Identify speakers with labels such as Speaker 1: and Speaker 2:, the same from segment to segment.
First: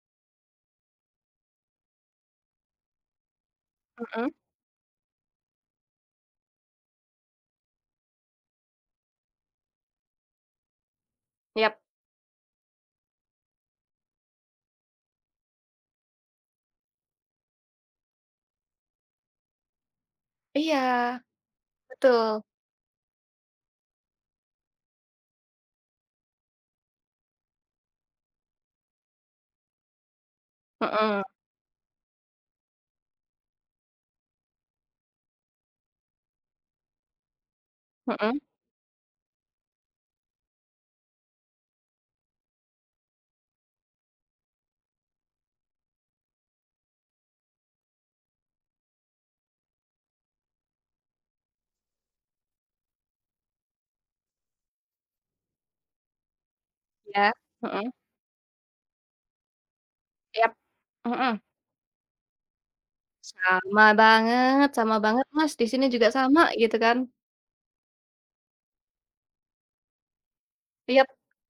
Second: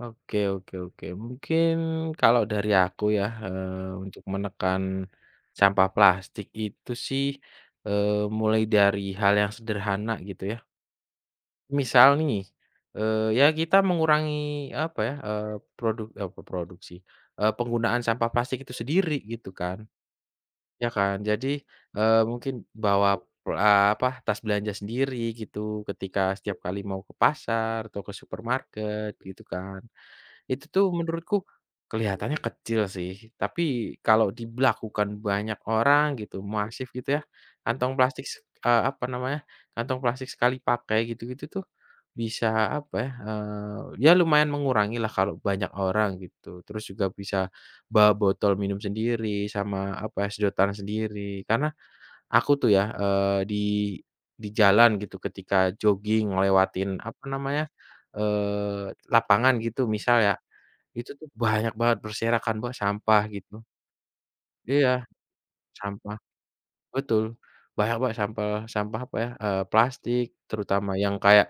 Speaker 1: Oke oke oke, mungkin kalau dari aku ya, eee, untuk
Speaker 2: Mhm.
Speaker 1: menekan, sampah plastik itu sih, eee, mulai dari hal yang sederhana gitu ya.
Speaker 2: Yap.
Speaker 1: Misal nih, eee, ya kita mengurangi apa ya, eee, produk oh, kok produk sih, eee, penggunaan sampah plastik itu sendiri gitu kan,
Speaker 2: Iya,
Speaker 1: ya kan jadi, eee,
Speaker 2: betul.
Speaker 1: mungkin bawa, eee, apa tas belanja sendiri gitu ketika setiap kali mau ke pasar atau ke supermarket gitu kan. Itu tuh
Speaker 2: Mhm.
Speaker 1: menurutku, kelihatannya kecil sih tapi kalau diberlakukan banyak orang gitu masif gitu ya, kantong plastik
Speaker 2: Mhm.
Speaker 1: s eee, apa namanya, kantong plastik sekali pakai gitu-gitu tuh, bisa apa ya, eee, ya lumayan mengurangilah kalau banyak orang gitu terus juga bisa, bawa botol minum sendiri sama apa sedotan sendiri karena, aku tuh ya, eee, di di jalan gitu ketika joging lewatin apa
Speaker 2: Ya,
Speaker 1: namanya,
Speaker 2: mhm.
Speaker 1: eee, lapangan gitu misal ya,
Speaker 2: Yap,
Speaker 1: itu tuh
Speaker 2: mhm.
Speaker 1: banyak banget berserakan Mbak sampah gitu.
Speaker 2: Sama banget
Speaker 1: Iya,
Speaker 2: sama banget Mas di sini juga
Speaker 1: sampah,
Speaker 2: sama gitu kan.
Speaker 1: betul, banyak Mbak sampah sampah apa ya, eee, plastik terutama
Speaker 2: Iya.
Speaker 1: yang kayak,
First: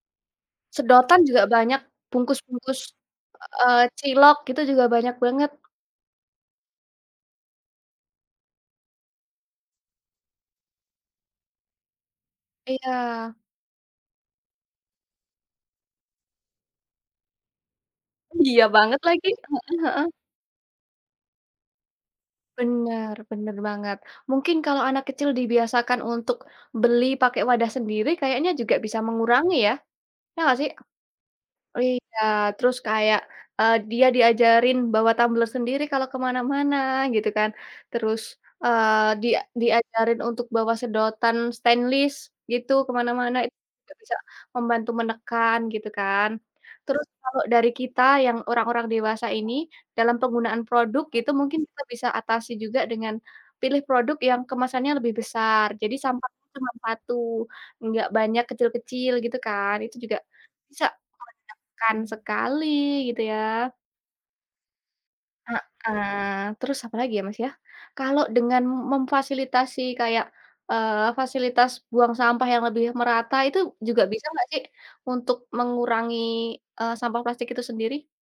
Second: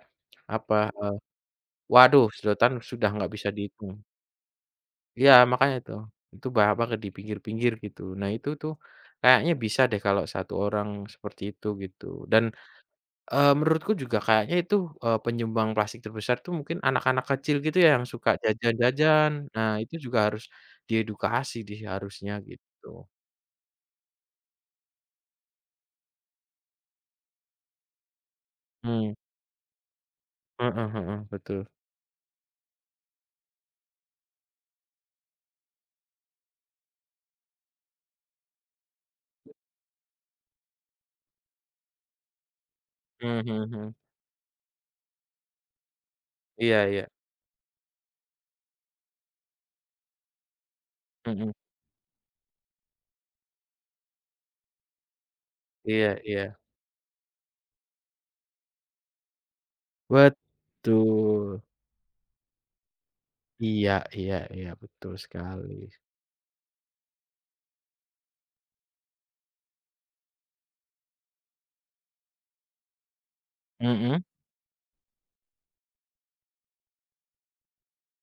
Speaker 1: apa, e
Speaker 2: Sedotan juga banyak,
Speaker 1: waduh, sedotan
Speaker 2: bungkus-bungkus,
Speaker 1: sudah nggak bisa
Speaker 2: eee,
Speaker 1: dihitung.
Speaker 2: cilok gitu juga banyak
Speaker 1: Iya,
Speaker 2: banget.
Speaker 1: makanya itu, itu banyak banget di pinggir-pinggir gitu. Nah itu tuh, kayaknya bisa deh kalau 1 orang seperti itu gitu dan,
Speaker 2: Iya.
Speaker 1: eee, menurutku juga kayaknya itu, eee, penyumbang plastik terbesar tuh mungkin anak-anak kecil gitu ya yang suka
Speaker 2: Iya banget lagi,
Speaker 1: jajan-jajan. Nah,
Speaker 2: heeh
Speaker 1: itu
Speaker 2: heeh.
Speaker 1: juga harus, di edukasi di seharusnya gitu.
Speaker 2: Bener bener banget. Mungkin kalau anak kecil dibiasakan untuk, beli pakai wadah sendiri kayaknya juga bisa
Speaker 1: Mmm.
Speaker 2: mengurangi ya, iya nggak sih?
Speaker 1: Heeh heeh, betul.
Speaker 2: Iya, terus kayak, eee, dia diajarin bawa tumbler sendiri kalau ke mana-mana gitu kan, terus, eee, dia diajarin untuk bawa sedotan stainless gitu ke mana-mana
Speaker 1: Mmm,
Speaker 2: itu
Speaker 1: mhm
Speaker 2: juga
Speaker 1: mhm.
Speaker 2: bisa membantu menekan gitu kan.
Speaker 1: Iya iya.
Speaker 2: Terus kalau dari kita yang orang-orang dewasa ini dalam penggunaan produk itu
Speaker 1: Mhm.
Speaker 2: mungkin kita bisa atasi juga dengan, pilih produk yang kemasannya lebih besar jadi
Speaker 1: Iya
Speaker 2: sampahnya
Speaker 1: iya.
Speaker 2: cuma 1 nggak banyak kecil-kecil gitu kan itu juga, bisa
Speaker 1: Betul.
Speaker 2: menekan sekali gitu ya.
Speaker 1: Iya iya iya, betul sekali.
Speaker 2: Heeh, terus apalagi ya Mas ya, kalau dengan memfasilitasi kayak, eee, fasilitas buang sampah yang lebih merata itu juga
Speaker 1: Mhm.
Speaker 2: bisa nggak sih, untuk mengurangi, eee, sampah plastik itu sendiri?